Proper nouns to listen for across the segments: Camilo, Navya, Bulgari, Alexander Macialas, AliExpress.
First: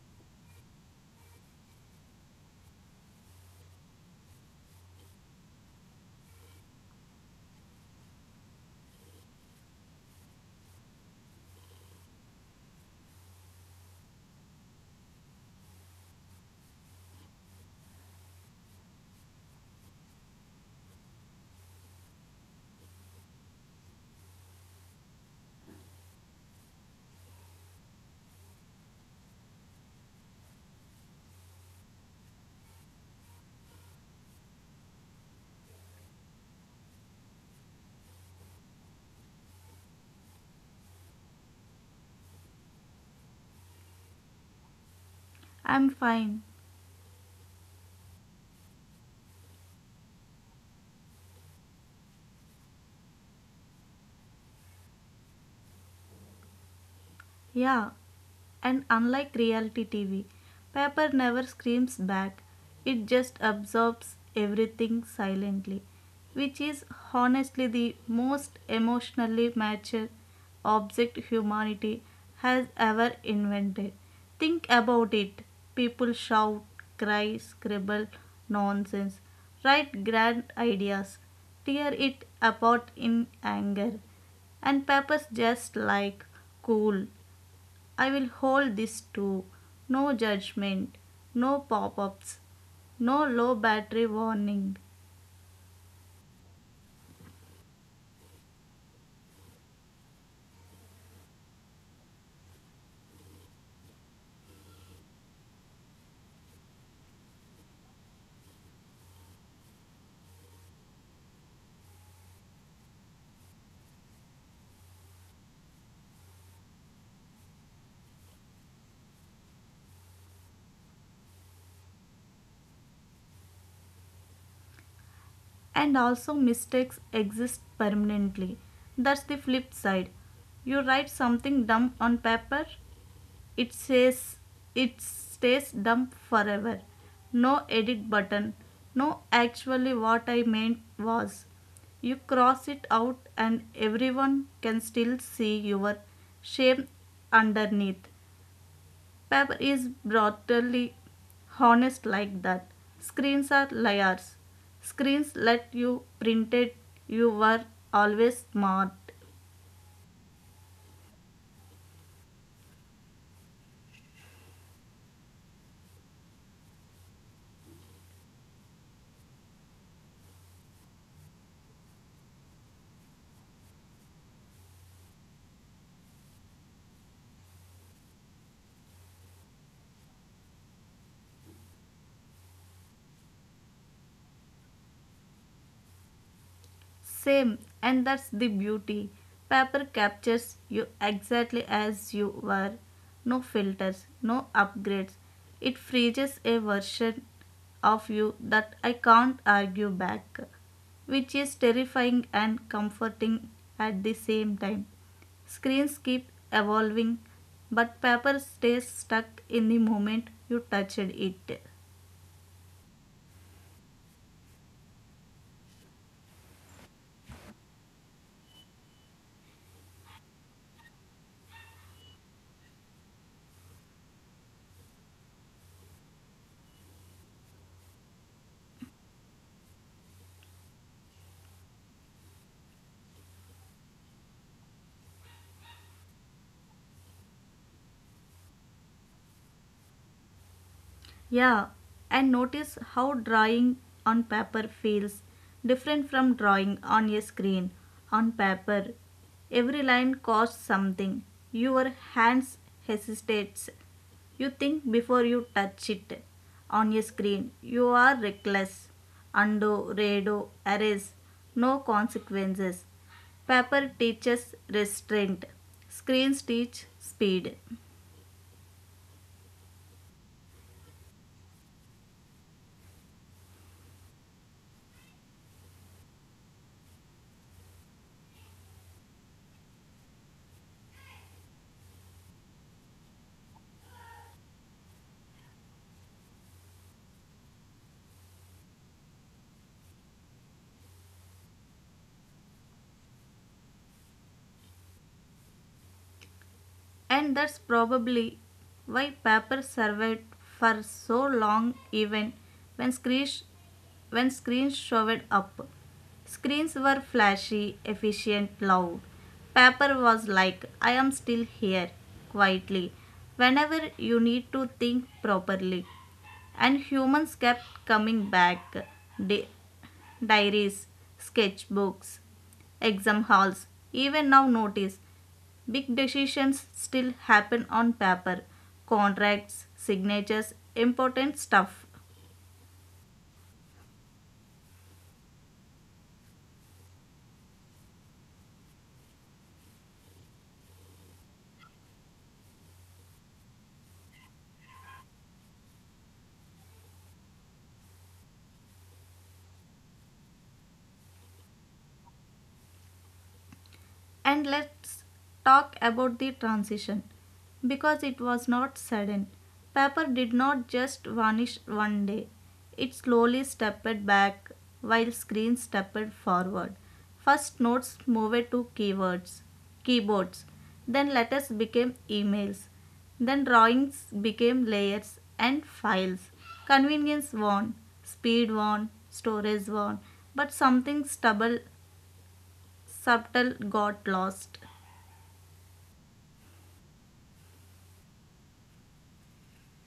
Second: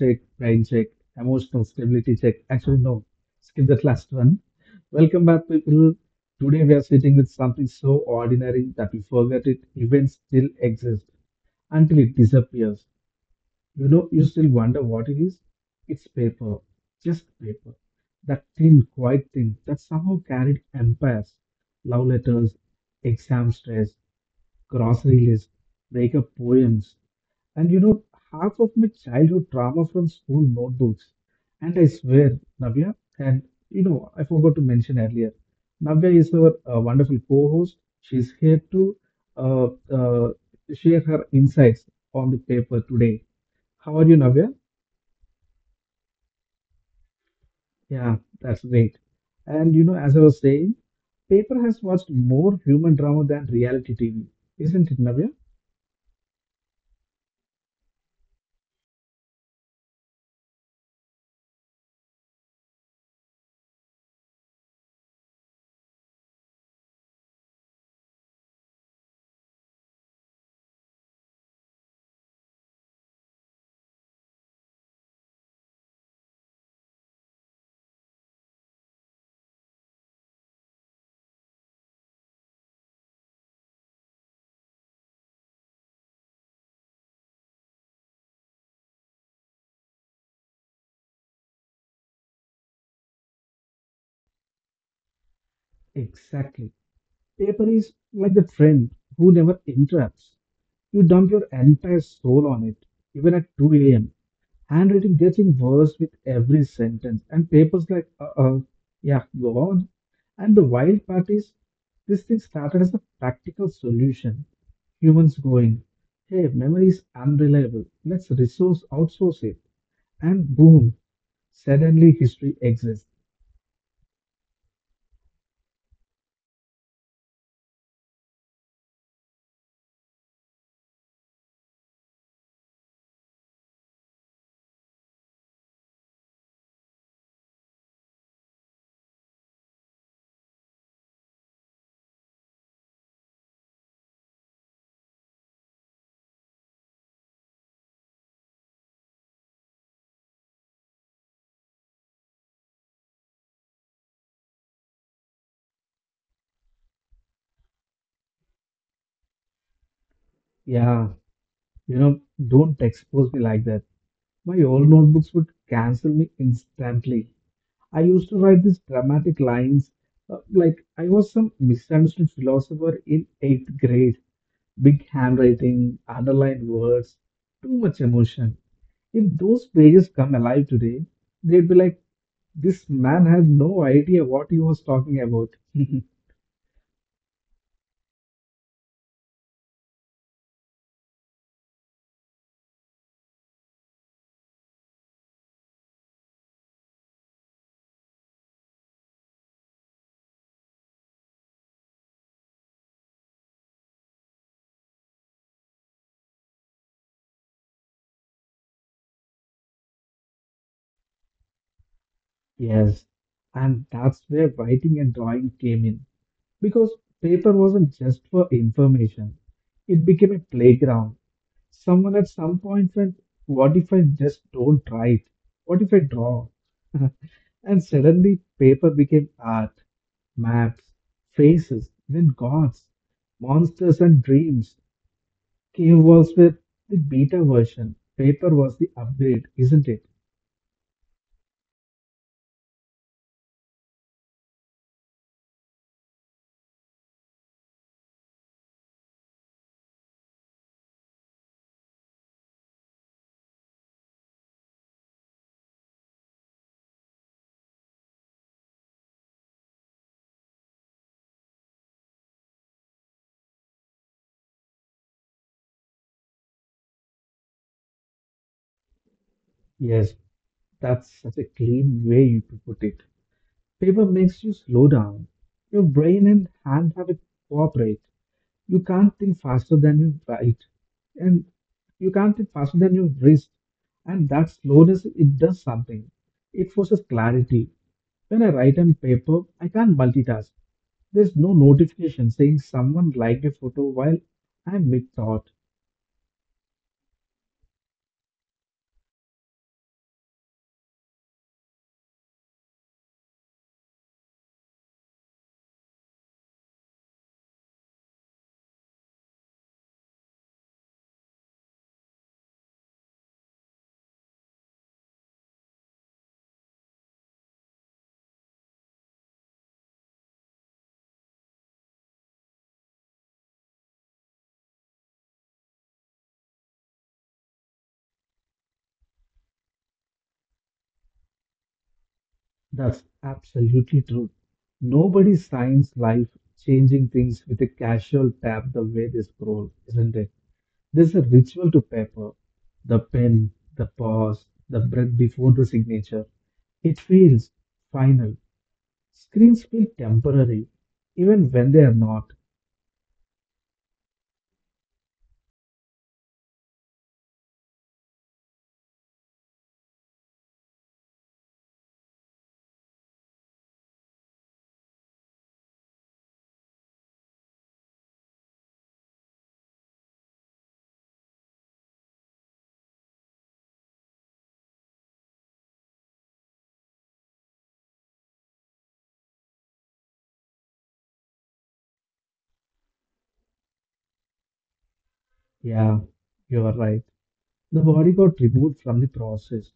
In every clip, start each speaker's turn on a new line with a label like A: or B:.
A: check, brain check, emotional stability check. Actually, no, skip that last one. Welcome back, people. Today we are sitting with something so ordinary that we forget it even still exists until it disappears. You know, you still wonder what it is? It's paper, just paper. That thin, quiet thing that somehow carried empires, love letters, exam stress, grocery lists, breakup poems. And you know, half of my childhood trauma from school notebooks. And I swear, Navya, and you know, I forgot to mention earlier, Navya is our wonderful co-host. She's here to uh, uh, share her insights on the paper today. How are you, Navya?
B: I'm fine.
A: Yeah, that's great. And you know, as I was saying, paper has watched more human drama than reality TV, isn't it, Navya?
B: Yeah, and unlike reality TV, paper never screams back, it just absorbs everything silently, which is honestly the most emotionally mature object humanity has ever invented. Think about it, people shout, cry, scribble nonsense, write grand ideas, tear it apart in anger, and peppers just like, cool, I will hold this too. No judgment, no pop ups, no low battery warning.
A: Exactly. Paper is like the friend who never interrupts. You dump your entire soul on it, even at 2 a.m. Handwriting getting worse with every sentence, and papers like, uh oh, yeah, go on. And the wild part is, this thing started as a practical solution. Humans going, hey, memory is unreliable, let's resource outsource it. And boom, suddenly history exists.
B: And also, mistakes exist permanently. That's the flip side. You write something dumb on paper, it says it stays dumb forever. No edit button, no actually what I meant was. You cross it out, and everyone can still see your shame underneath. Paper is brutally honest like that. Screens are liars. Screens let you print it. You were always smart.
A: Yeah, you know, don't expose me like that. My old notebooks would cancel me instantly. I used to write these dramatic lines like I was some misunderstood philosopher in eighth grade. Big handwriting, underlined words, too much emotion. If those pages come alive today, they'd be like, this man had no idea what he was talking about.
B: Same, and that's the beauty. Paper captures you exactly as you were. No filters, no upgrades. It freezes a version of you that I can't argue back, which is terrifying and comforting at the same time. Screens keep evolving, but paper stays stuck in the moment you touched it.
A: Yes, and that's where writing and drawing came in. Because paper wasn't just for information, it became a playground. Someone at some point went, what if I just don't write? What if I draw? And suddenly, paper became art, maps, faces, even gods, monsters, and dreams. Cave walls were the beta version, paper was the upgrade, isn't it?
B: Yeah, and notice how drawing on paper feels different from drawing on a screen. On paper, every line costs something. Your hands hesitates. You think before you touch it. On a screen, you are reckless. Undo, redo, erase. No consequences. Paper teaches restraint. Screens teach speed.
A: Yes, that's such a clean way you to put it. Paper makes you slow down. Your brain and hand have to cooperate. You can't think faster than you write, and you can't think faster than your wrist. And that slowness, it does something. It forces clarity. When I write on paper, I can't multitask. There's no notification saying someone liked a photo while I'm mid-thought.
B: And that's probably why paper survived for so long even when screens, when screens showed up. Screens were flashy, efficient, loud. Paper was like, I am still here, quietly, whenever you need to think properly. And humans kept coming back. Di- Diaries, sketchbooks, exam halls. Even now, notice big decisions still happen on paper: contracts, signatures, important stuff.
A: That's absolutely true. Nobody signs life changing things with a casual tap the way they scroll, isn't it? There's a ritual to paper, the pen, the pause, the breath before the signature. It feels final. Screens feel temporary, even when they are not.
B: And let's talk about the transition because it was not sudden. Paper did not just vanish one day, it slowly stepped back while screens stepped forward. First, notes moved to keyboards, then letters became emails, then drawings became layers and files. Convenience won, speed won, storage won, but something subtle got lost.
A: Yeah, you are right. The body got removed from the process.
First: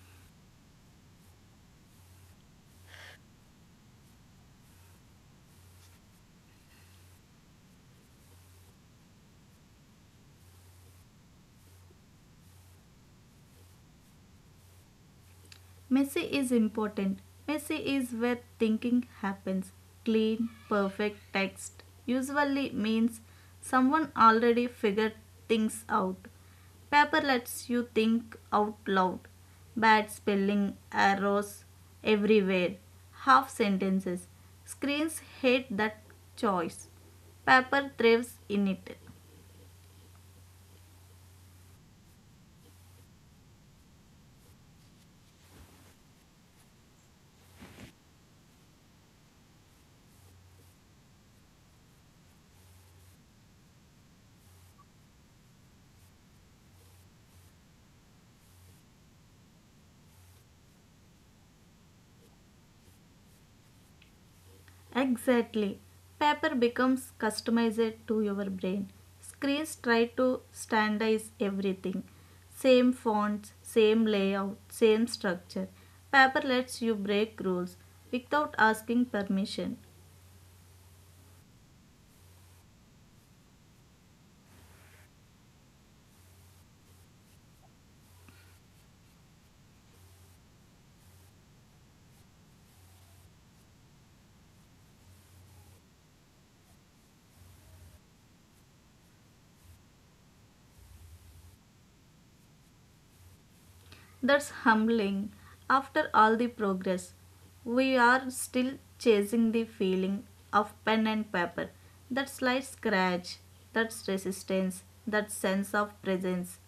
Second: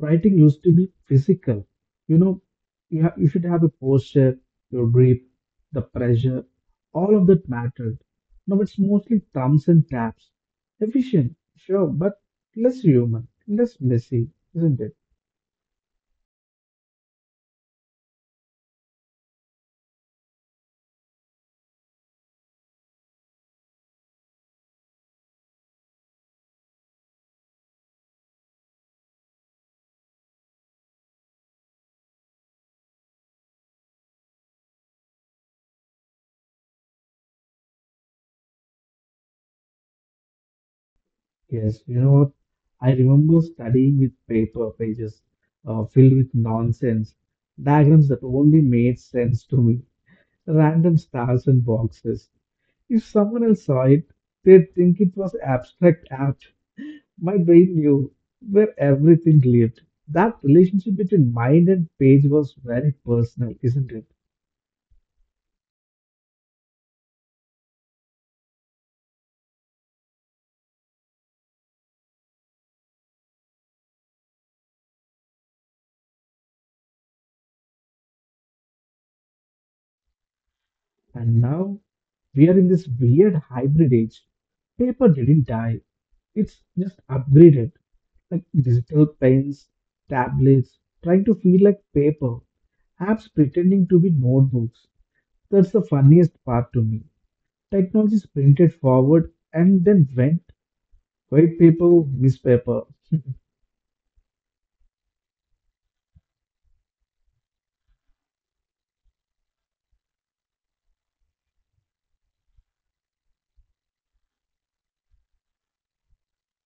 A: Writing used to be physical. You know, you, have, you should have a posture, your grip, the pressure, all of that mattered. Now it's mostly thumbs and taps. Efficient, sure, but less human, less messy, isn't it?
B: Messy is important. Messy is where thinking happens. Clean, perfect text usually means someone already figured things out. Paper lets you think out loud. Bad spelling, errors everywhere, half sentences. Screens hate that choice. Paper thrives in it.
A: Yes, you know what? I remember studying with paper pages filled with nonsense, diagrams that only made sense to me, random stars and boxes. If someone else saw it, they'd think it was abstract art. My brain knew where everything lived. That relationship between mind and page was very personal, isn't it?
B: Exactly. Paper becomes customized to your brain. Screens try to standardize everything. Same fonts, same layout, same structure. Paper lets you break rules without asking permission.
A: And now we are in this weird hybrid age. Paper didn't die, it's just upgraded. Like digital pens, tablets, trying to feel like paper, apps pretending to be notebooks. That's the funniest part to me. Technology sprinted forward and then went white people, newspaper.
B: That's humbling. After all the progress, we are still chasing the feeling of pen and paper. That slight scratch, that resistance, that sense of presence.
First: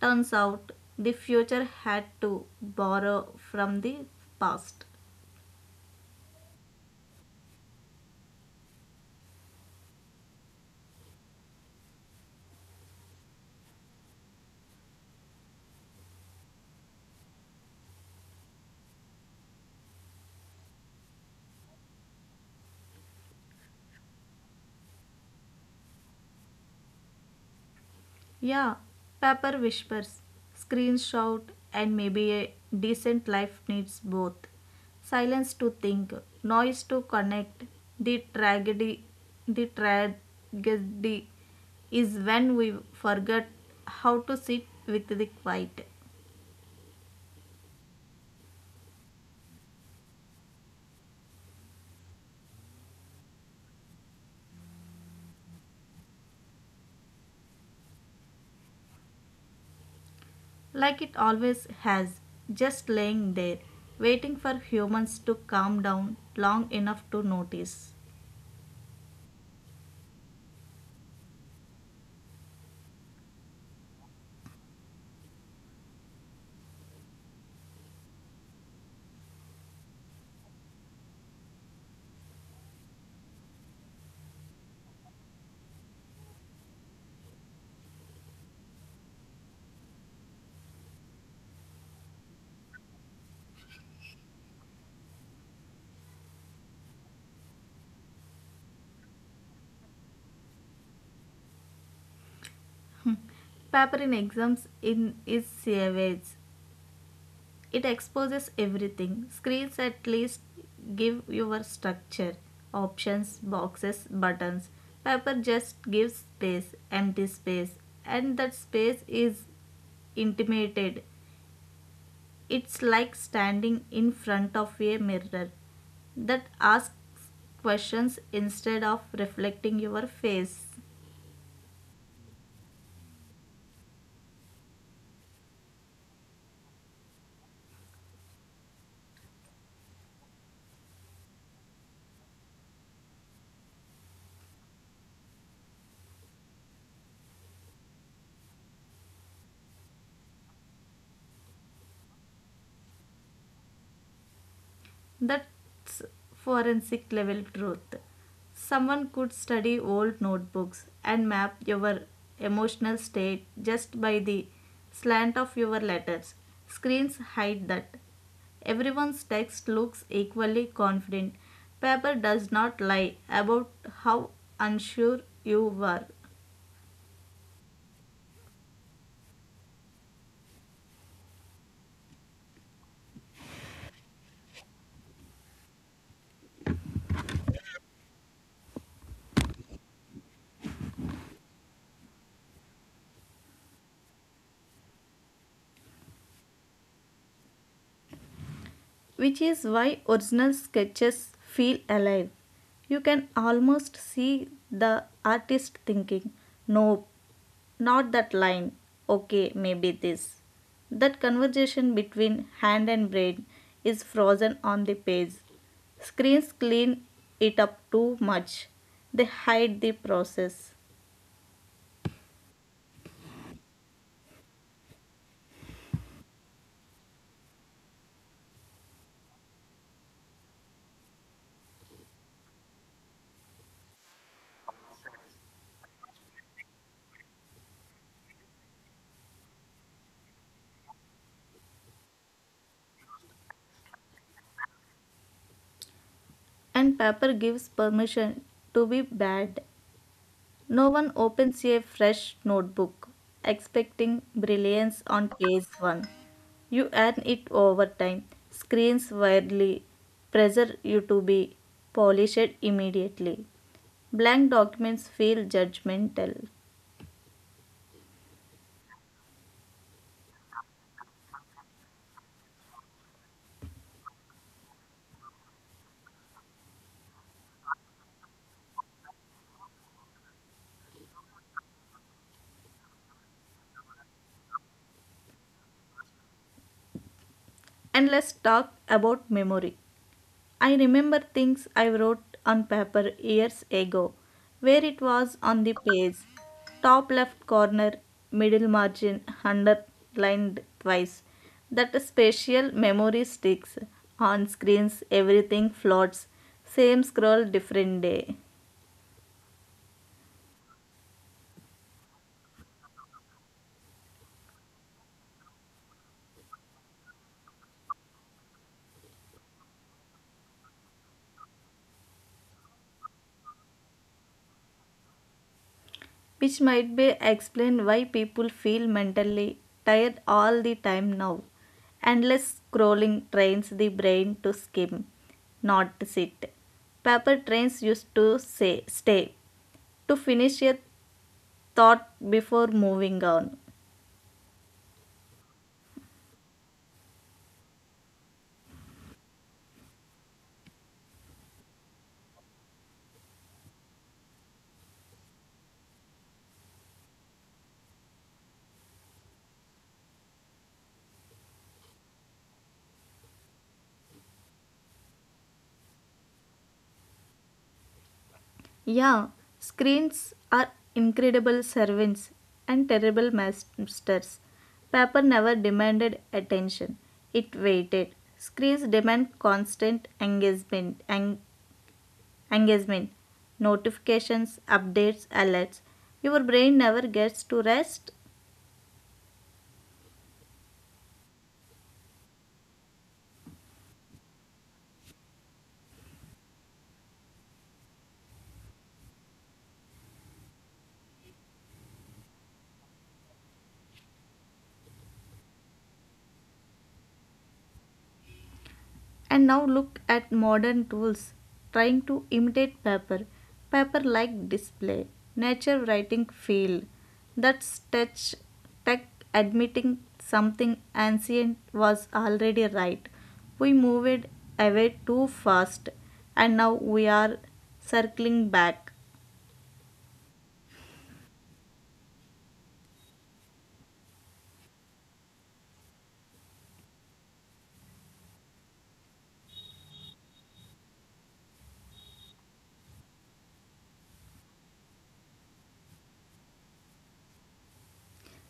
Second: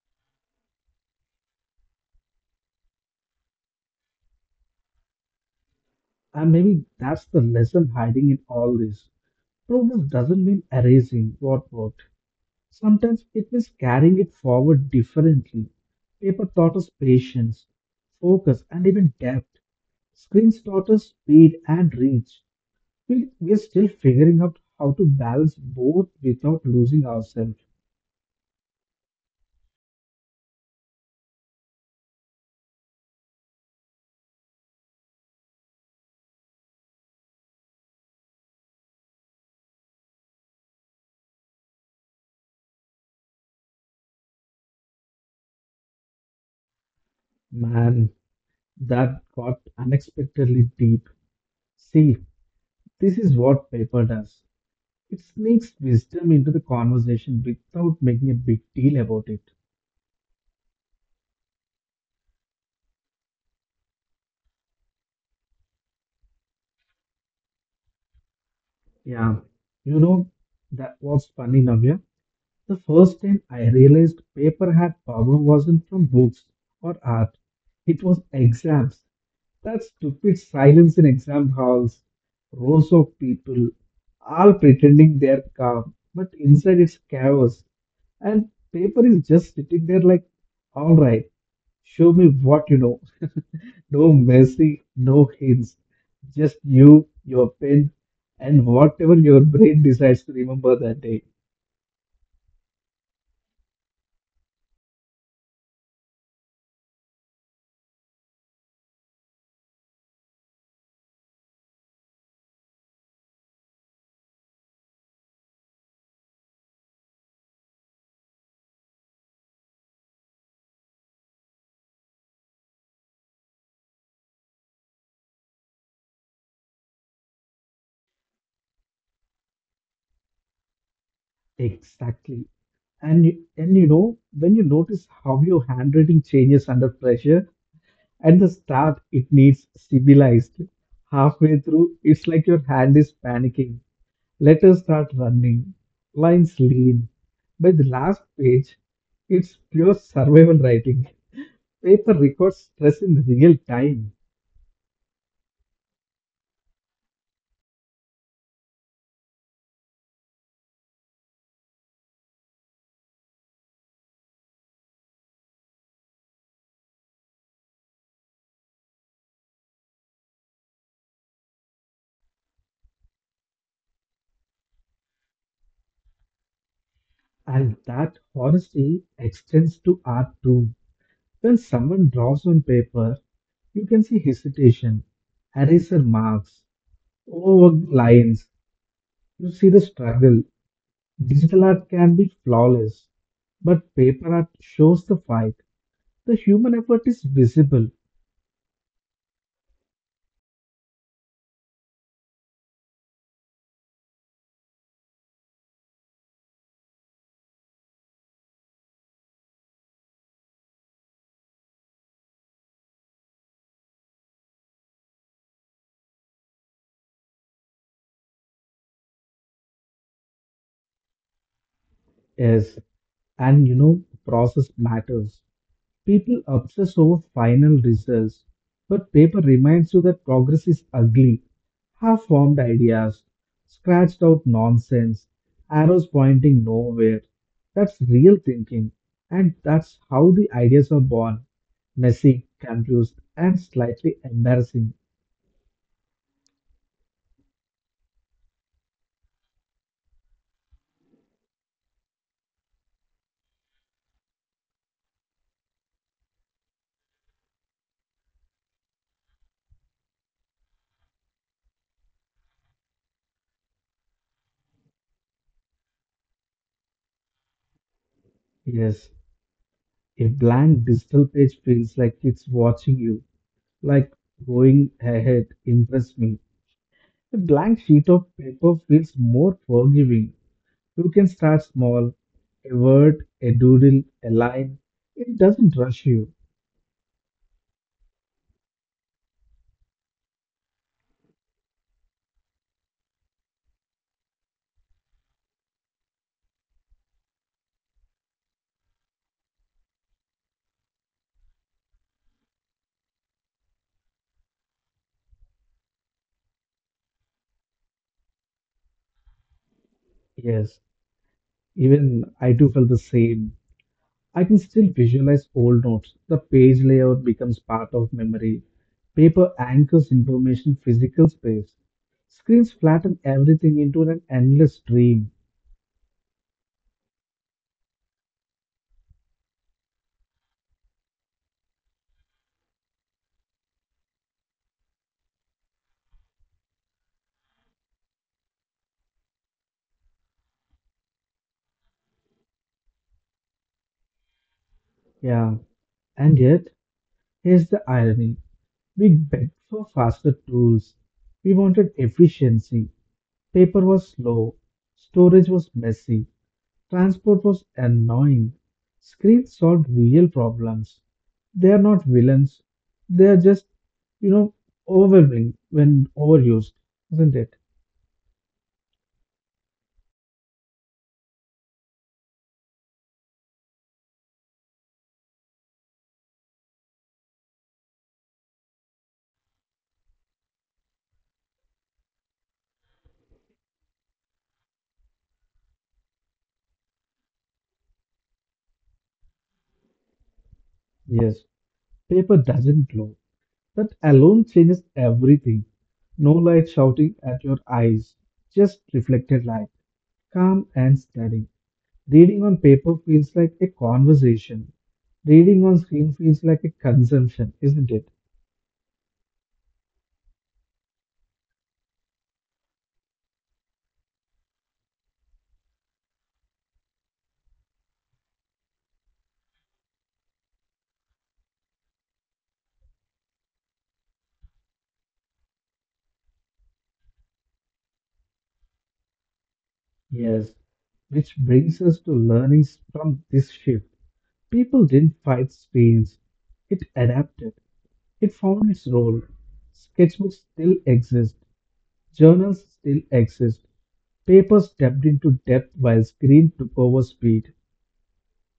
B: Turns out the future had to borrow from the past.
A: And maybe that's the lesson hiding in all this. Progress doesn't mean erasing what worked. Sometimes it means carrying it forward differently. Paper taught us patience, focus, and even depth. Screens taught us speed and reach. We're still figuring out how to balance both without losing ourselves.
B: Yeah, paper whispers, screens shout, and maybe a decent life needs both. Silence to think, noise to connect. The tragedy, the tragedy is when we forget how to sit with the quiet,
A: Man, that got unexpectedly deep. See, this is what paper does. It sneaks wisdom into the conversation without making a big deal about it.
B: like it always has, just laying there, waiting for humans to calm down long enough to notice.
A: Yeah, you know, that was funny, Navya. The first time I realized paper had power wasn't from books or art, it was exams. That stupid silence in exam halls, rows of people, all pretending they're calm, but inside it's chaos. And paper is just sitting there like, all right, show me what you know. No messy, no hints, just you, your pen, and whatever your brain decides to remember that day.
B: Paper in exams in is savage. It exposes everything. Screens at least give your structure, options, boxes, buttons. Paper just gives space, empty space, and that space is intimated. It's like standing in front of a mirror that asks questions instead of reflecting your face.
A: Exactly. And you know, when you notice how your handwriting changes under pressure, at the start it needs civilized. Halfway through, it's like your hand is panicking. Letters start running, lines lean. By the last page, it's pure survival writing. Paper records stress in real time.
B: That's forensic level truth. Someone could study old notebooks and map your emotional state just by the slant of your letters. Screens hide that. Everyone's text looks equally confident. Paper does not lie about how unsure you were.
A: And that honesty extends to art too. When someone draws on paper, you can see hesitation, eraser marks, overworked lines. You see the struggle. Digital art can be flawless, but paper art shows the fight. The human effort is visible.
B: Which is why original sketches feel alive. You can almost see the artist thinking, nope, not that line, okay, maybe this. That conversation between hand and brain is frozen on the page. Screens clean it up too much, they hide the process,
A: Yes, and you know, the process matters. People obsess over final results, but paper reminds you that progress is ugly. Half formed ideas, scratched out nonsense, arrows pointing nowhere. That's real thinking, and that's how the ideas are born messy, confused, and slightly embarrassing.
B: and paper gives permission to be bad. No one opens a fresh notebook expecting brilliance on page 1. You earn it over time, screens widely, pressure you to be polished immediately. Blank documents feel judgmental.
A: Yes, a blank digital page feels like it's watching you, like going ahead, impress me. A blank sheet of paper feels more forgiving. You can start small, a word, a doodle, a line. It doesn't rush you.
B: And let's talk about memory. I remember things I wrote on paper years ago, where it was on the page, top left corner, middle margin, underlined twice. That spatial memory sticks. On screens, everything floats. Same scroll, different day.
A: Yes, even I too felt the same. I can still visualize old notes. The page layout becomes part of memory. Paper anchors information physical space. Screens flatten everything into an endless stream.
B: Which might be explain why people feel mentally tired all the time now. Endless scrolling trains the brain to skim, not sit. Paper trains used to say stay to finish a thought before moving on.
A: Yeah, and yet, here's the irony. We begged for faster tools. We wanted efficiency. Paper was slow. Storage was messy. Transport was annoying. Screens solved real problems. They are not villains. They are just, you know, overwhelming when overused, isn't it?
B: Yeah, screens are incredible servants and terrible masters. Paper never demanded attention. It waited. Screens demand constant engagement. Engagement, notifications, updates, alerts. Your brain never gets to rest.
A: Yes. Paper doesn't glow. That alone changes everything. No light shouting at your eyes, just reflected light. Calm and steady. Reading on paper feels like a conversation. Reading on screen feels like a consumption, isn't it?
B: And now look at modern tools trying to imitate paper, paper like display, nature writing feel. That's touch tech admitting something ancient was already right. We moved away too fast and now we are circling back.
A: Yes, which brings us to learnings from this shift. People didn't fight screens, it adapted, it found its role. Sketchbooks still exist, journals still exist, paper stepped into depth while screen took over speed.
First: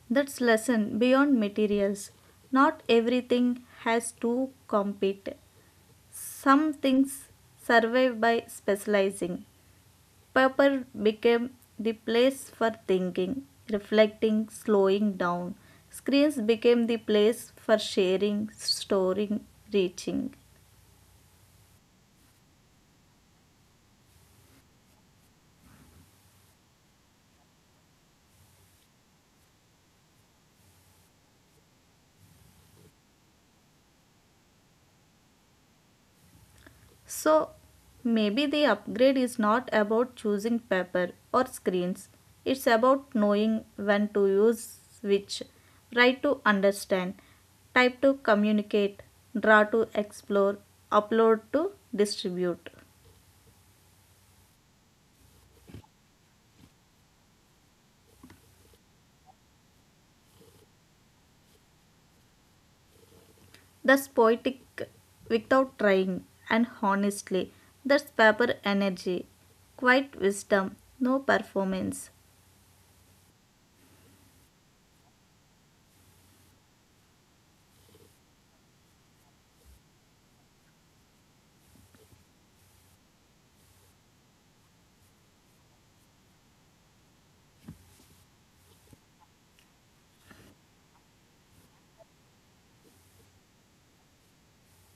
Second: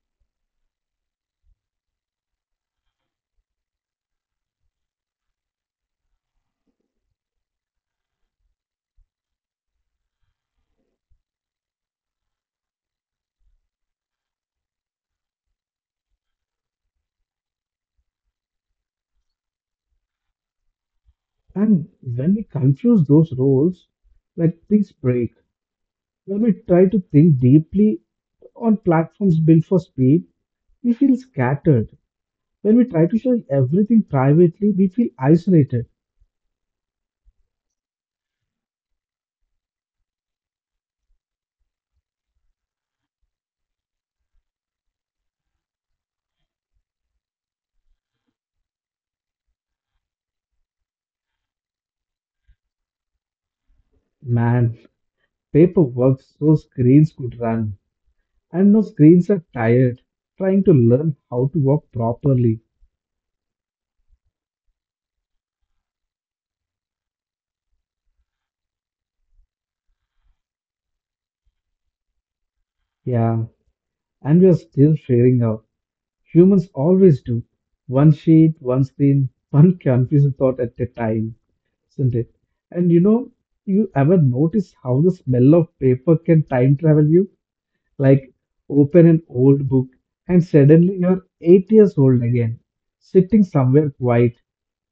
B: That's lesson beyond materials. Not everything has to compete. Some things survive by specializing. Paper became the place for thinking, reflecting, slowing down. Screens became the place for sharing, storing, reaching.
A: And when we confuse those roles, like things break. When we try to think deeply on platforms built for speed, we feel scattered. When we try to share everything privately, we feel isolated.
B: So maybe the upgrade is not about choosing paper or screens. It's about knowing when to use which, write to understand, type to communicate, draw to explore, upload to distribute.
A: Man, paperwork so screens could run. And now screens are tired, trying to learn how to walk properly.
B: That's poetic without trying, and honestly, that's paper energy, quiet wisdom, no performance.
A: Yeah, and we are still figuring out. Humans always do. One sheet, one screen, one confusing thought at a time, isn't it? And you know, you ever notice how the smell of paper can time travel you? Like open an old book and suddenly you're 8 years old again, sitting somewhere quiet,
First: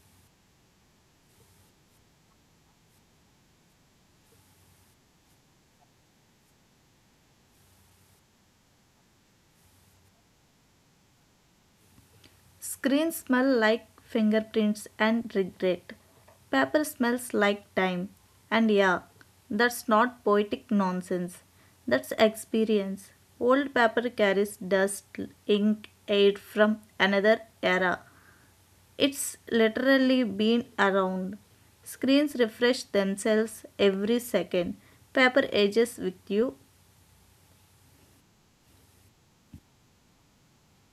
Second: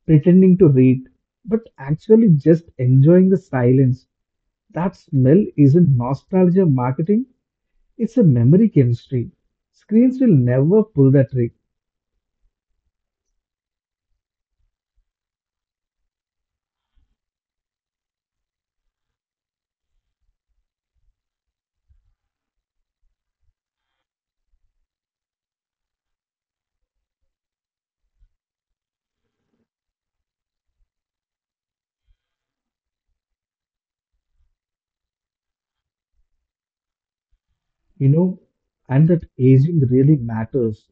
A: pretending to read, but actually just enjoying the silence. That smell isn't nostalgia marketing, it's a memory chemistry. Screens will never pull that trick,
B: Screens smell like fingerprints and regret. Paper smells like time. And yeah, that's not poetic nonsense. That's experience. Old paper carries dust, ink, aid from another era. It's literally been around. Screens refresh themselves every second. Paper ages with you.
A: you know, and that aging really matters.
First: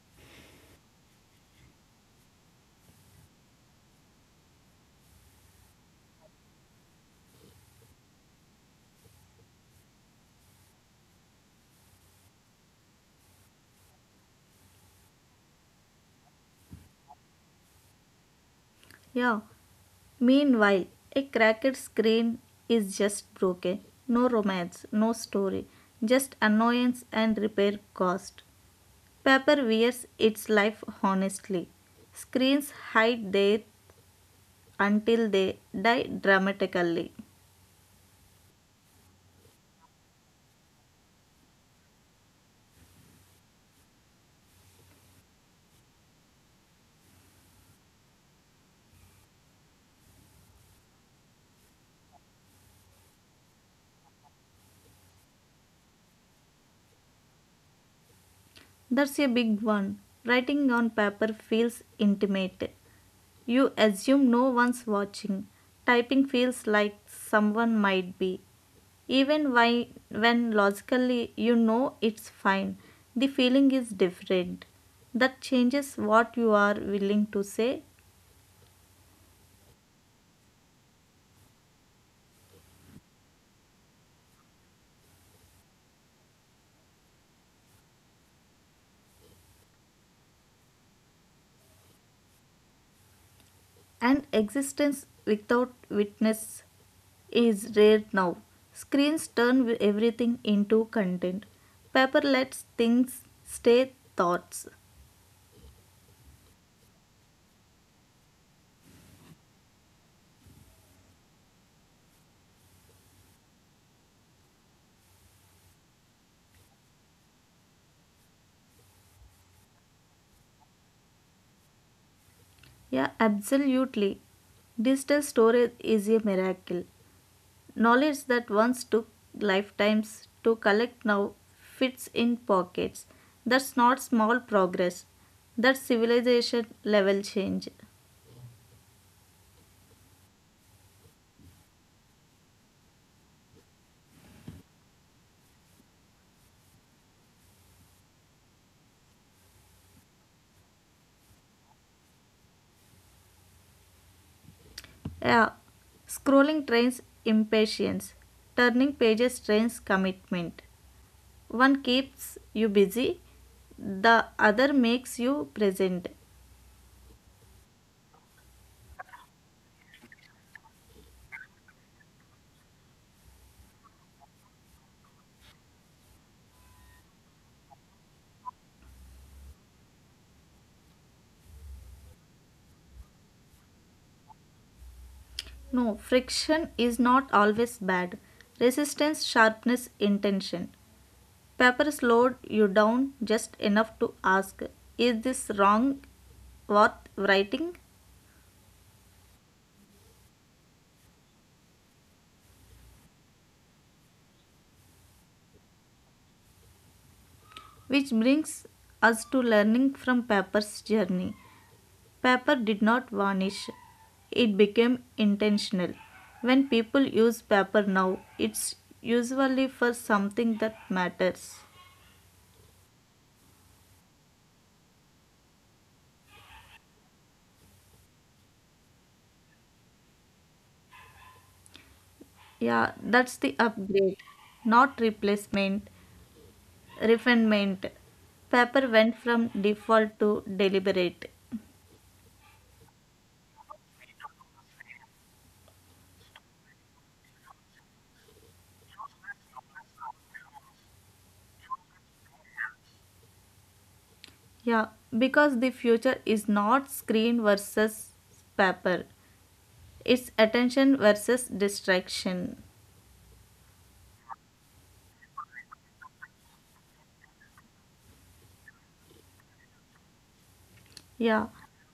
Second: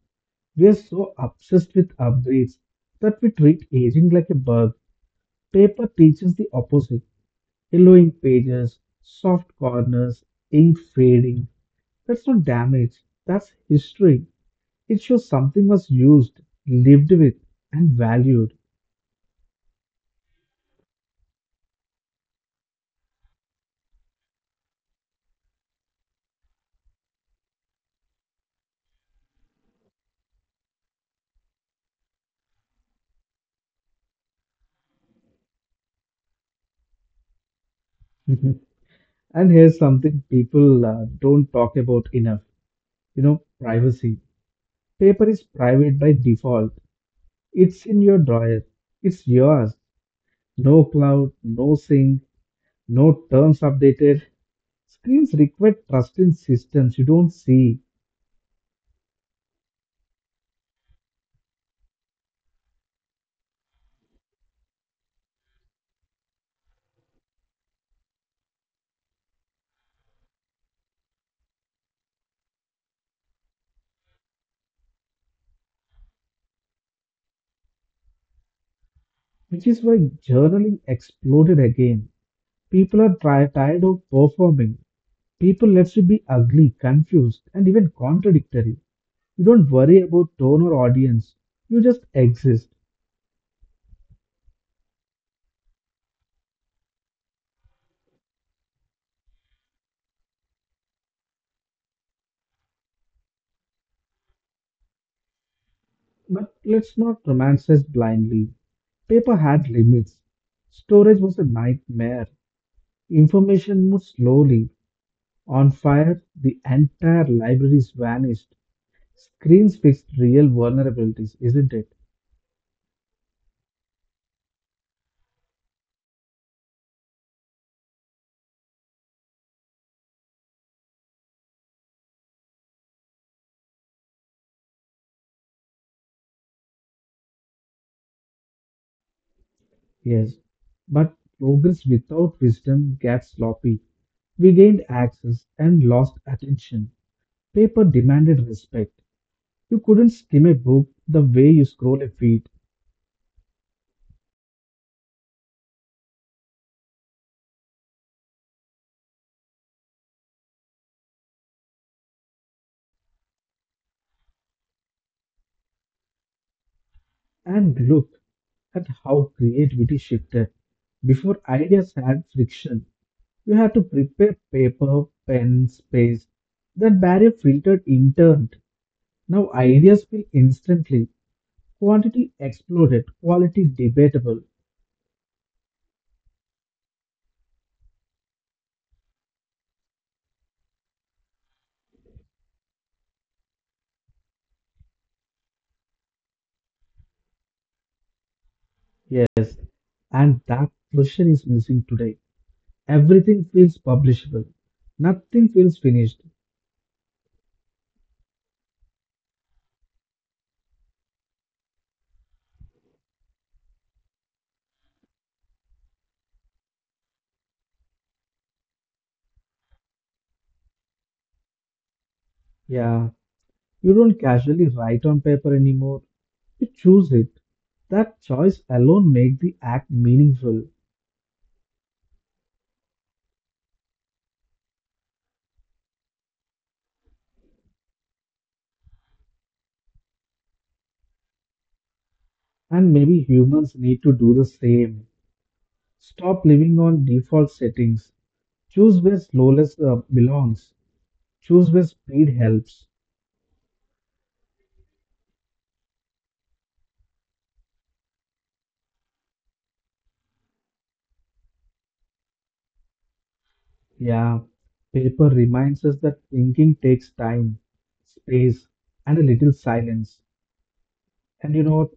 A: We are so obsessed with upgrades that we treat aging like a bug. Paper teaches the opposite. Yellowing pages, soft corners, ink fading. That's not damage, that's history. It shows something was used, lived with, and valued.
B: Yeah. Meanwhile, a cracked screen is just broken. No romance, no story, just annoyance and repair cost. Paper wears its life honestly. Screens hide there until they die dramatically.
A: And here's something people don't talk about enough, you know, privacy. Paper is private by default, it's in your drawer, it's yours. No cloud, no sync, no terms updated. Screens require trust in systems you don't see.
B: That's a big one. Writing on paper feels intimate. You assume no one's watching. Typing feels like someone might be. Even why, when logically you know it's fine, the feeling is different. That changes what you are willing to say,
A: Which is why journaling exploded again. Tired of performing. People left you be ugly, confused, and even contradictory. You don't worry about tone or audience. You just exist.
B: and existence without witness is rare now. Screens turn everything into content. Paper lets things stay thoughts.
A: But let's not romanticize blindly. Paper had limits. Storage was a nightmare. Information moved slowly. On fire, the entire libraries vanished. Screens fixed real vulnerabilities, isn't it?
B: Yeah, absolutely. Digital storage is a miracle. Knowledge that once took lifetimes to collect now fits in pockets. That's not small progress. That's civilization level change.
A: Yes, but progress without wisdom gets sloppy. We gained access and lost attention. Paper demanded respect. You couldn't skim a book the way you scroll a feed.
B: Yeah. Scrolling trains impatience. Turning pages trains commitment. One keeps you busy, the other makes you present.
A: And look at how creativity shifted. Before ideas had friction, you had to prepare paper, pen, space. That barrier filtered interned. Now ideas feel instantly. Quantity exploded, quality debatable.
B: No, friction is not always bad. Resistance sharpness intention. Paper slowed you down just enough to ask, is this wrong worth writing?
A: Yes. And that pressure is missing today. Everything feels publishable, nothing feels finished.
B: Which brings us to learning from paper's journey. Paper did not vanish, it became intentional. When people use paper now, it's usually for something that matters.
A: Yeah, you don't casually write on paper anymore, you choose it. That choice alone makes the act meaningful,
B: Yeah, that's the upgrade, not replacement, refinement. Paper went from default to deliberate.
A: and maybe humans need to do the same. Stop living on default settings. Choose where slowness belongs. Choose where speed helps.
B: Yeah, because the future is not screen versus paper, it's attention versus distraction.
A: Yeah, paper reminds us that thinking takes time, space, and a little silence.
B: Yeah,
A: And you know what?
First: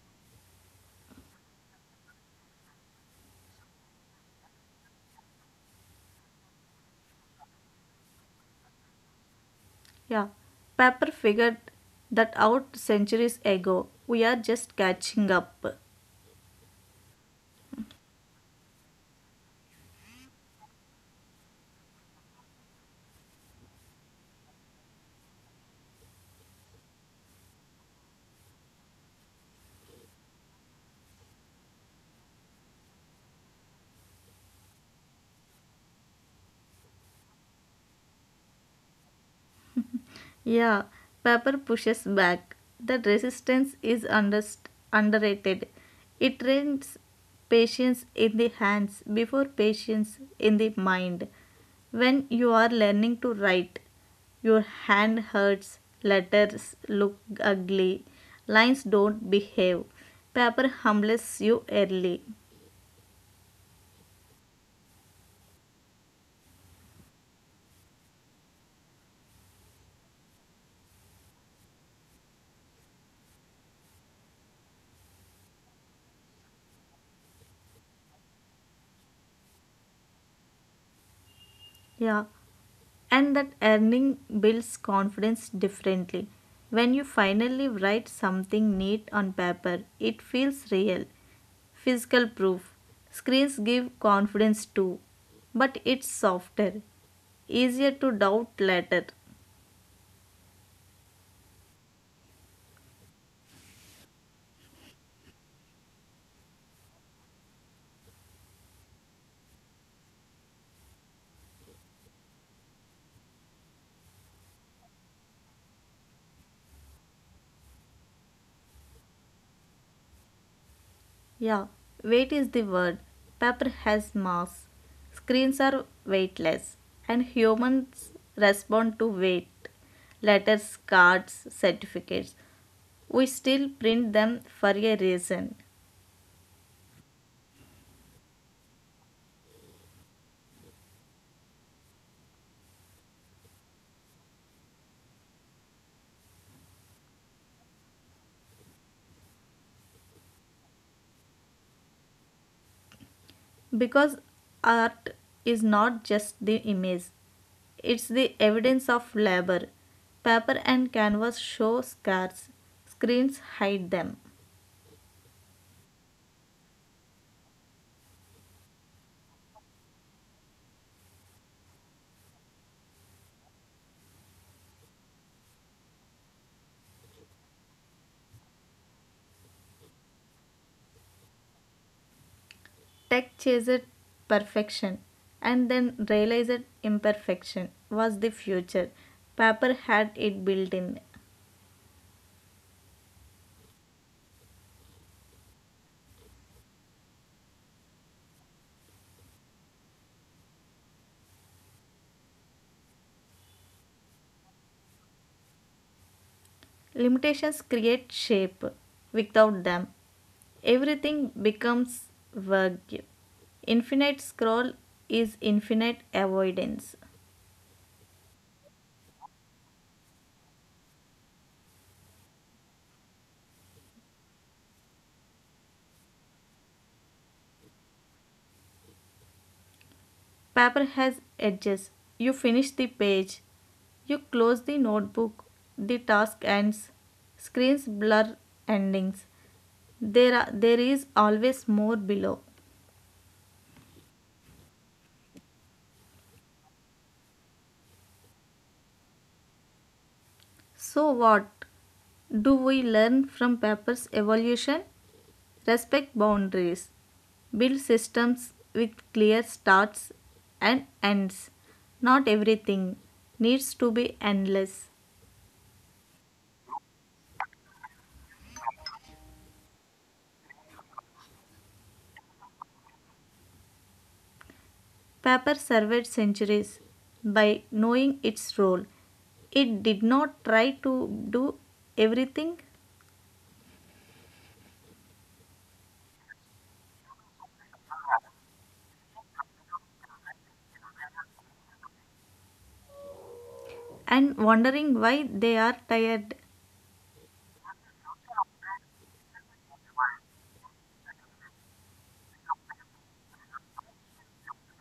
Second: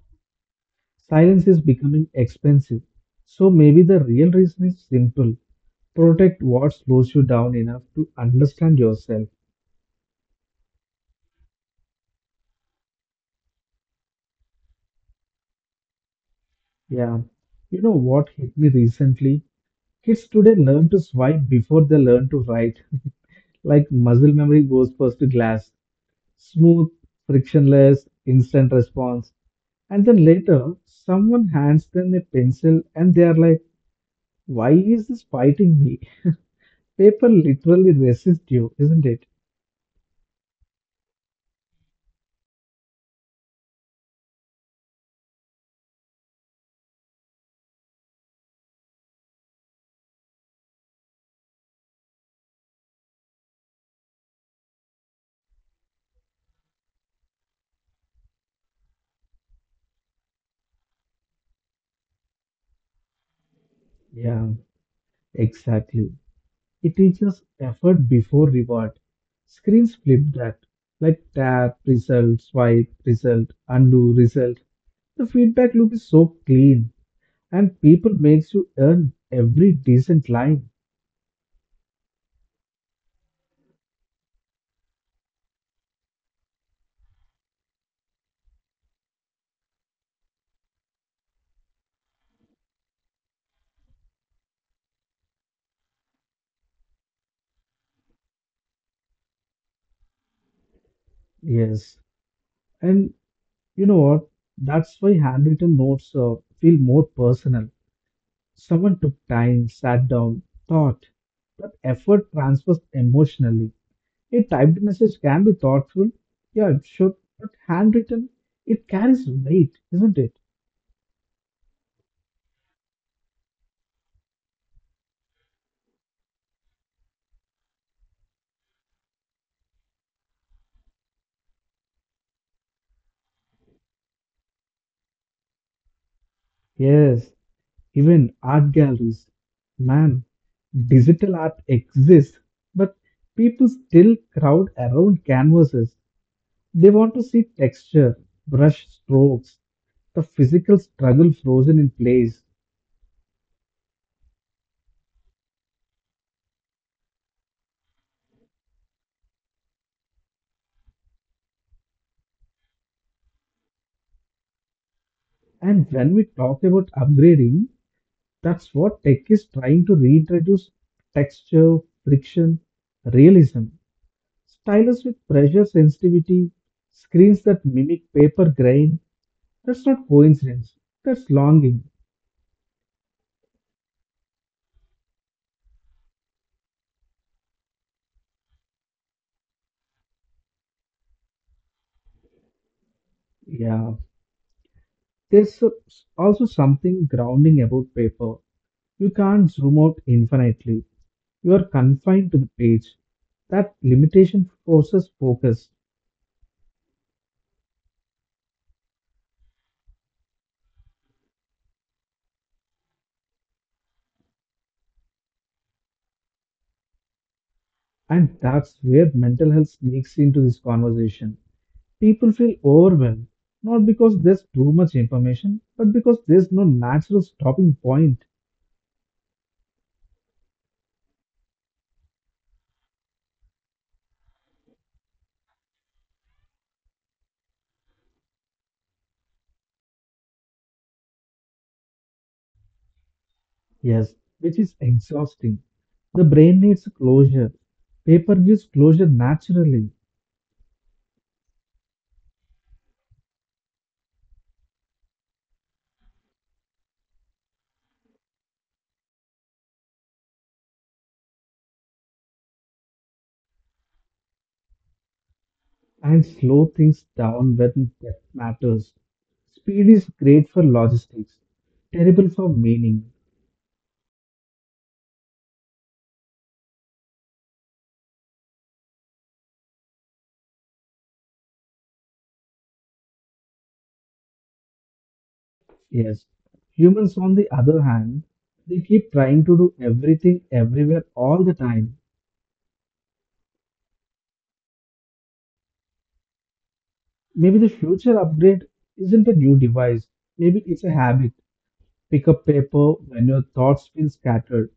A: Silence is becoming expensive. So maybe the real reason is simple. Protect what slows you down enough to understand yourself.
B: yeah. Paper figured that out centuries ago. We are just catching up.
A: Yeah. You know what hit me recently? Kids today learn to swipe before they learn to write. Like muscle memory goes first to glass. Smooth, frictionless, instant response. And then later, someone hands them a pencil and they are like, why is this fighting me? Paper literally resists you, isn't it?
B: Yeah, paper pushes back. That resistance is underrated. It trains patience in the hands before patience in the mind. When you are learning to write, your hand hurts, letters look ugly, lines don't behave. Paper humbles you early.
A: Yeah. Exactly. It teaches effort before reward. Screens flip that, like tap, result, swipe, result, undo, result. The feedback loop is so clean, and people makes you earn every decent line.
B: Yeah, and that earning builds confidence differently. When you finally write something neat on paper, it feels real. Physical proof. Screens give confidence too, but it's softer, easier to doubt later.
A: Yes, and you know what? That's why handwritten notes feel more personal. Someone took time, sat down, thought. That effort transfers emotionally. A typed message can be thoughtful, yeah, it should, but handwritten, it carries weight, isn't it?
B: Yeah, weight is the word. Paper has mass. Screens are weightless, and humans respond to weight letters, cards, certificates. We still print them for a reason,
A: Yes, even art galleries. Man, digital art exists, but people still crowd around canvases. They want to see texture, brush strokes, the physical struggle frozen in place.
B: because art is not just the image, it's the evidence of labor. Paper and canvas show scars, screens hide them.
A: And when we talk about upgrading, that's what tech is trying to reintroduce texture, friction, realism. Stylus with pressure sensitivity, screens that mimic paper grain. That's not coincidence. That's longing.
B: Tech chased perfection and then realized imperfection was the future. Paper had it built in.
A: Yeah. There's a- also something grounding about paper. You can't zoom out infinitely. You are confined to the page. That limitation forces focus.
B: Limitations create shape. Without them, everything becomes vague. Infinite scroll is infinite avoidance.
A: And that's where mental health sneaks into this conversation. People feel overwhelmed, not because there's too much information, but because there's no natural stopping point.
B: Paper has edges. You finish the page. You close the notebook. The task ends. Screens blur endings. There is always more below.
A: Yes, which is exhausting. The brain needs closure. Paper gives closure naturally,
B: So, what do we learn from paper's evolution? Respect boundaries. Build systems with clear starts and ends. Not everything needs to be endless.
A: and slow things down when that matters. Speed is great for logistics, terrible for meaning.
B: Paper survived centuries by knowing its role. It did not try to do everything
A: Yes. Humans, on the other hand, they keep trying to do everything everywhere all the time.
B: and wondering why they are tired.
A: Maybe the future upgrade isn't a new device, maybe it's a habit. Pick up paper when your thoughts feel scattered.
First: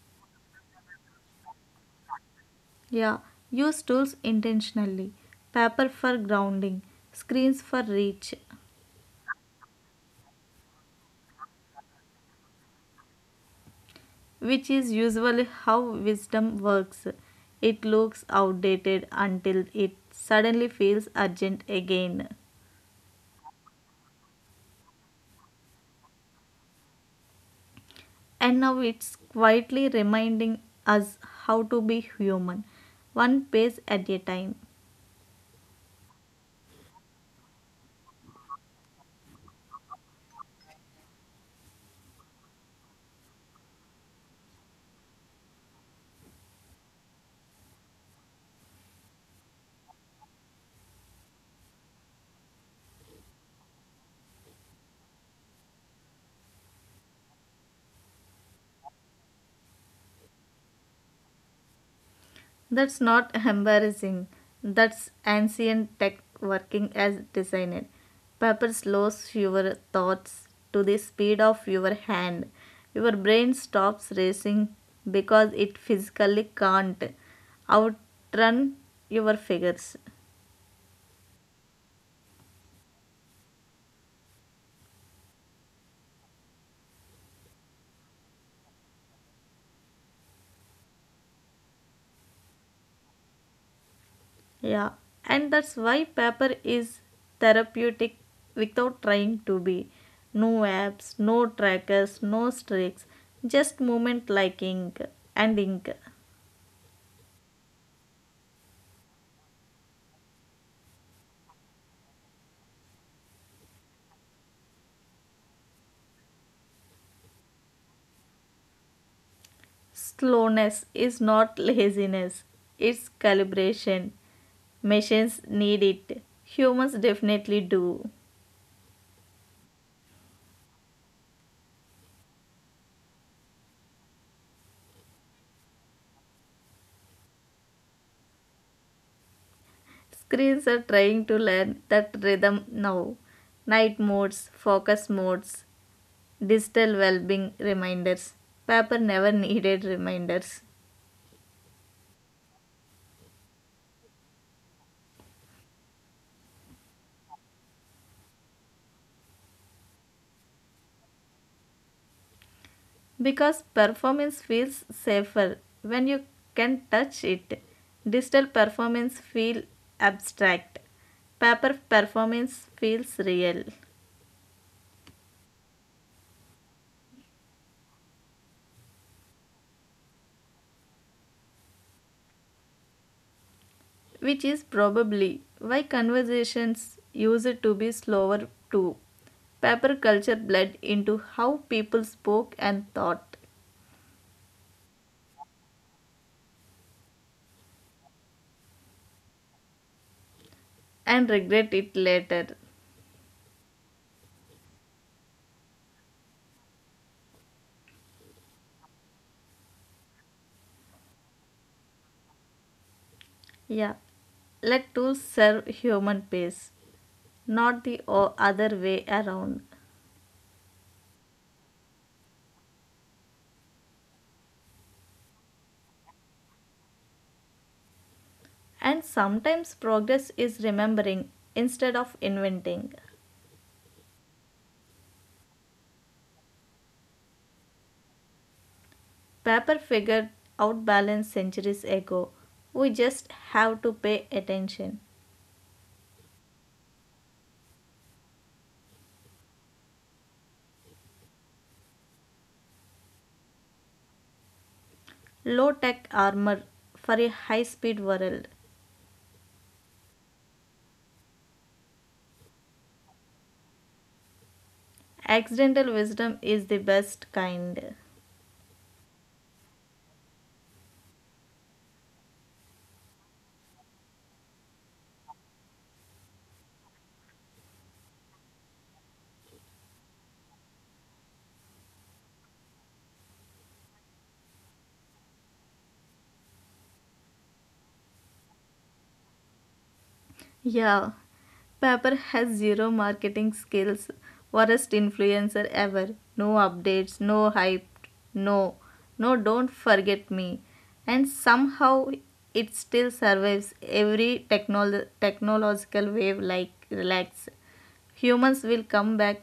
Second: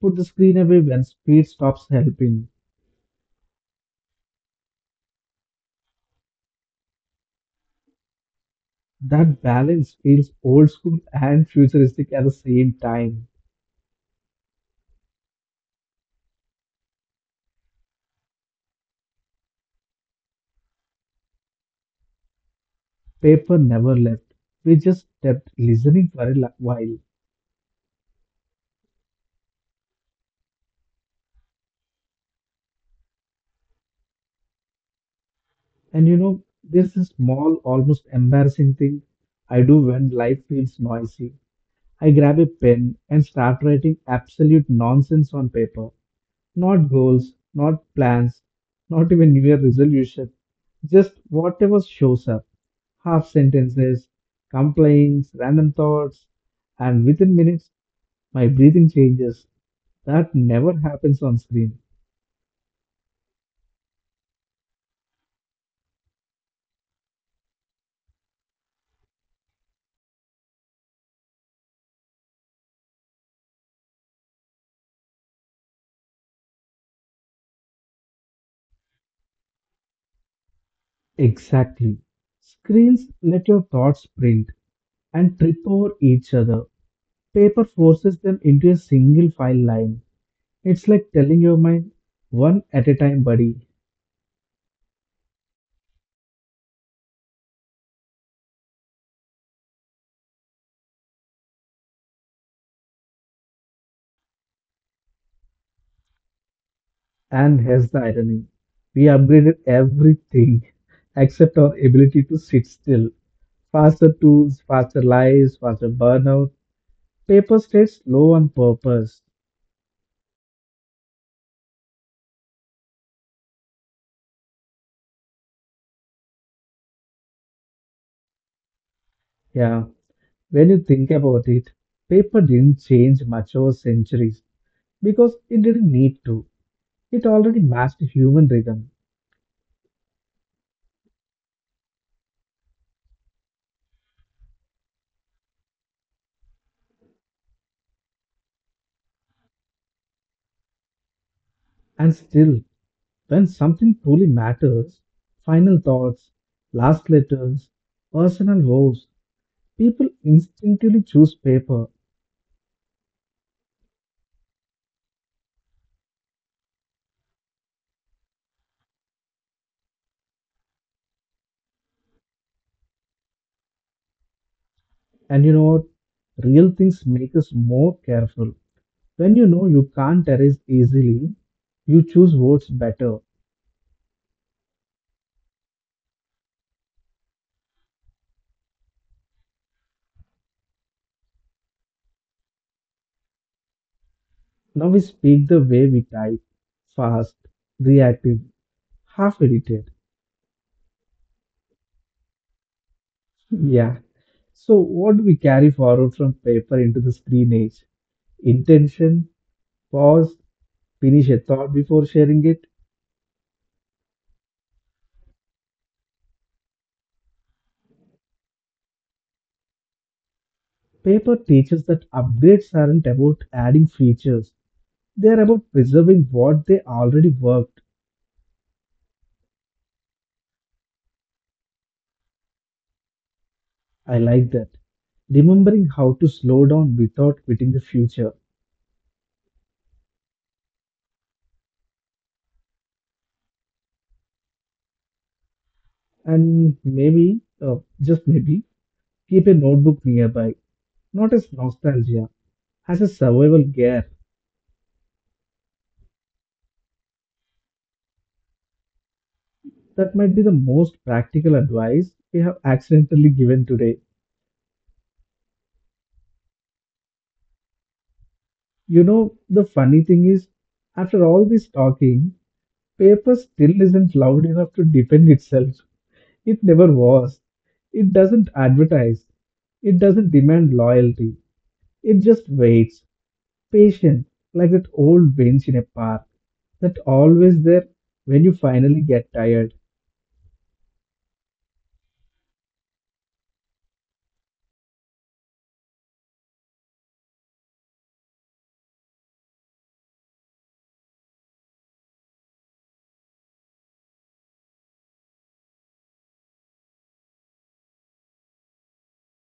A: Put the screen away when speed stops helping.
B: Yeah, use tools intentionally. Paper for grounding, screens for reach,
A: That balance feels old school and futuristic at the same time.
B: which is usually how wisdom works. It looks outdated until it suddenly feels urgent again.
A: Paper never left. We just kept listening for a while.
B: And now it's quietly reminding us how to be human, one page at a time.
A: And you know, there's a small, almost embarrassing thing I do when life feels noisy. I grab a pen and start writing absolute nonsense on paper. Not goals, not plans, not even New Year resolution. Just whatever shows up, half sentences, complaints, random thoughts, and within minutes my breathing changes. That never happens on screen.
B: That's not embarrassing. That's ancient tech working as designed. Paper slows your thoughts to the speed of your hand. Your brain stops racing because it physically can't outrun your figures.
A: Exactly. Screens let your thoughts print and trip over each other. Paper forces them into a single file line. It's like telling your mind, one at a time, buddy.
B: Yeah, and that's why paper is therapeutic without trying to be. No apps, no trackers, no streaks, just movement like ink and ink.
A: And here's the irony, we upgraded everything except our ability to sit still. Faster tools, faster lives, faster burnout. Paper stayed slow on purpose.
B: Slowness is not laziness, it's calibration. Machines need it. Humans definitely do.
A: Yeah. When you think about it, paper didn't change much over centuries because it didn't need to. It already matched human rhythm.
B: Screens are trying to learn that rhythm now. Night modes, focus modes, digital well being reminders. Paper never needed reminders.
A: And still, when something truly matters, final thoughts, last letters, personal vows, people instinctively choose paper.
B: Because performance feels safer when you can touch it. Digital performance feels abstract. Paper performance feels real.
A: And you know what? Real things make us more careful. When you know you can't erase easily, you choose words better.
B: Which is probably why conversations used to be slower too. Paper culture bled into how people spoke and thought,
A: Now we speak the way we type, fast, reactive, half edited.
B: and regret it later.
A: Yeah. So, what do we carry forward from paper into the screen age? Intention, pause, finish a thought before sharing it.
B: Yeah, let tools serve human pace, not the other way around.
A: Paper teaches that upgrades aren't about adding features, they're about preserving what they already worked.
B: And sometimes progress is remembering instead of inventing.
A: I like that. Remembering how to slow down without quitting the future.
B: Paper figured out balance centuries ago. We just have to pay attention.
A: And maybe, just maybe, keep a notebook nearby, not as nostalgia, as a survival gear.
B: Low tech armor for a high speed world.
A: That might be the most practical advice we have accidentally given today.
B: Accidental wisdom is the best kind.
A: You know, the funny thing is, after all this talking, paper still isn't loud enough to defend itself. It never was. It doesn't advertise. It doesn't demand loyalty. It just waits, patient, like that old bench in a park that always there when you finally get tired.
B: Yeah, Pepper has zero marketing skills. Worst influencer ever. No updates, no hype, no, no, don't forget me. And somehow it still survives every technological wave like relax. Humans will come back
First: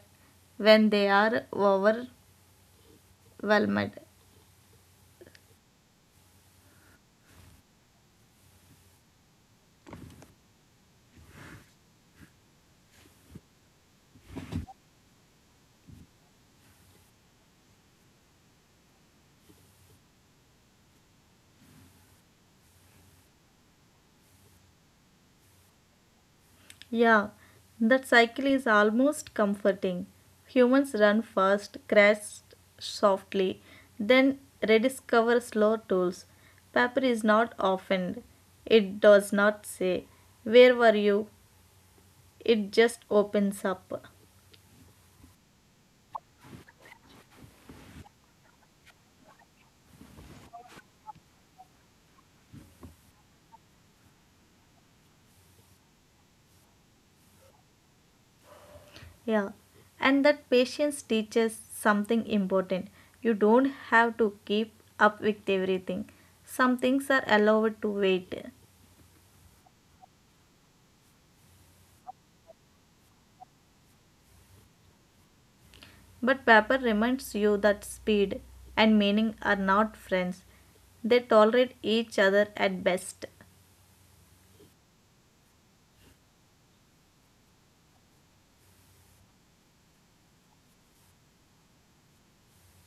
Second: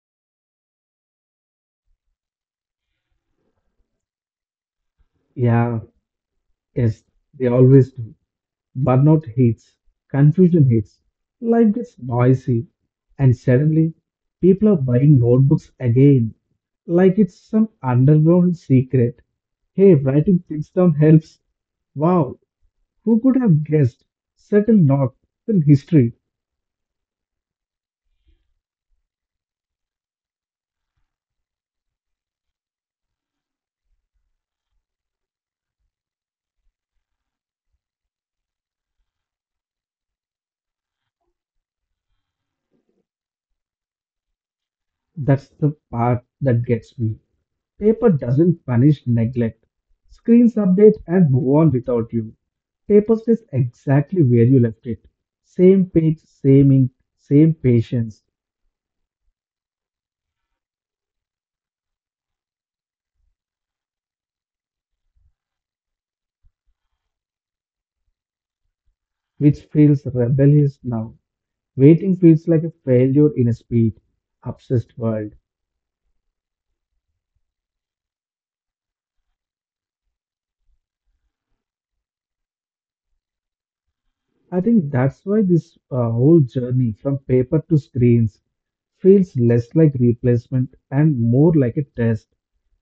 B: when they are overwhelmed.
A: Yeah, yes, they always do. Burnout hits, confusion hits, life gets noisy, and suddenly people are buying notebooks again, like it's some underground secret. Hey, writing things down helps. Wow, who could have guessed? Subtle not in history.
B: Yeah, that cycle is almost comforting. Humans run fast, crash softly, then rediscover slow tools. Paper is not offended. It does not say, where were you? It just opens up.
A: That's the part that gets me. Paper doesn't punish neglect. Screens update and move on without you. Paper stays exactly where you left it. Same page, same ink, same patience,
B: Yeah, and that patience teaches something important. You don't have to keep up with everything. Some things are allowed to wait.
A: which feels rebellious now. Waiting feels like a failure in a speed, obsessed world.
B: But paper reminds you that speed and meaning are not friends. They tolerate each other at best.
A: I think that's why this whole journey from paper to screens feels less like replacement and more like a test.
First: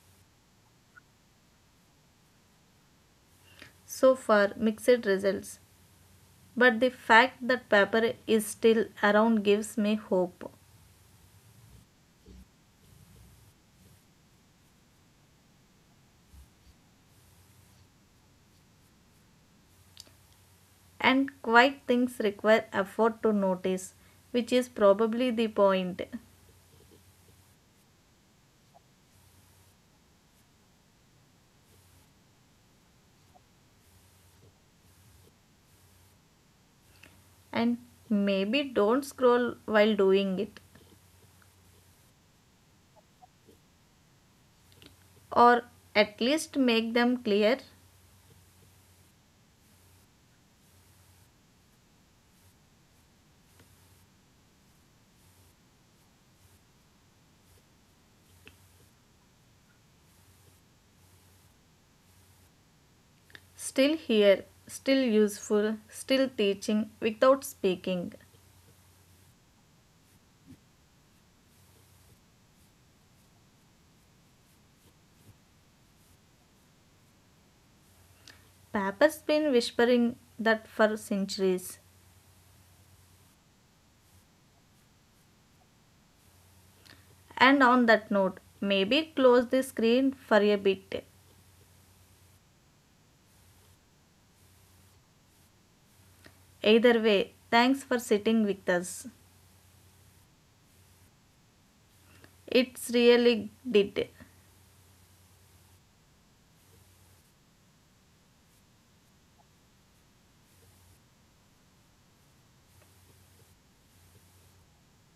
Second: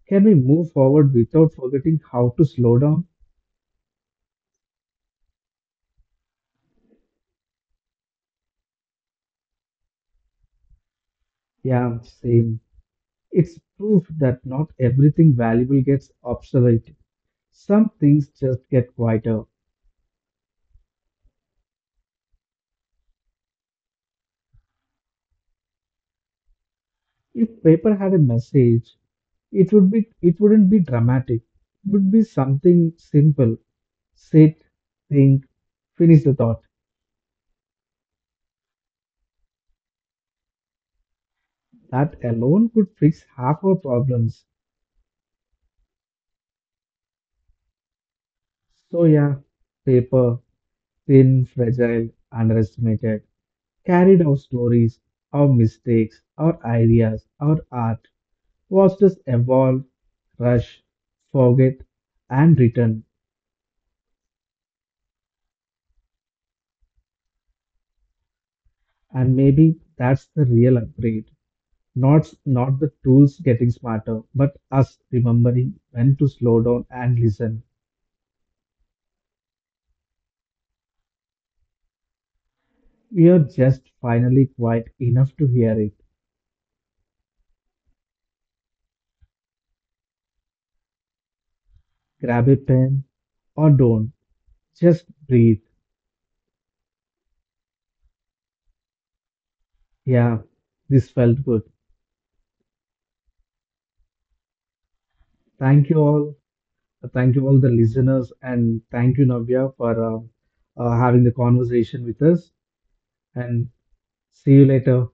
A: Can we move forward without forgetting how to slow down?
B: So far, mixed results. But the fact that paper is still around gives me hope.
A: Yeah, same. It's proof that not everything valuable gets obsolete. Some things just get quieter.
B: And quiet things require effort to notice, which is probably the point.
A: If paper had a message, it would be, it wouldn't be dramatic. It would be something simple. Sit, think, finish the thought.
B: And maybe don't scroll while doing it,
A: That alone could fix half our problems.
B: or at least make them clear.
A: So yeah, paper, thin, fragile, underestimated, carried our stories, our mistakes, our ideas, our art. Watches evolve, rush, forget, and return,
B: Still here, still useful, still teaching without speaking.
A: and maybe that's the real upgrade. Not the tools getting smarter, but us remembering when to slow down and listen.
B: Papa has been whispering that for centuries.
A: We are just finally quiet enough to hear it.
B: And on that note, maybe close the screen for a bit.
A: Grab a pen or don't. Just breathe.
B: Either way, thanks for sitting with us.
A: Yeah, this felt good.
B: It's really did.
A: Thank you all. Thank you all the listeners, and thank you Navya for having the conversation with us. And see you later.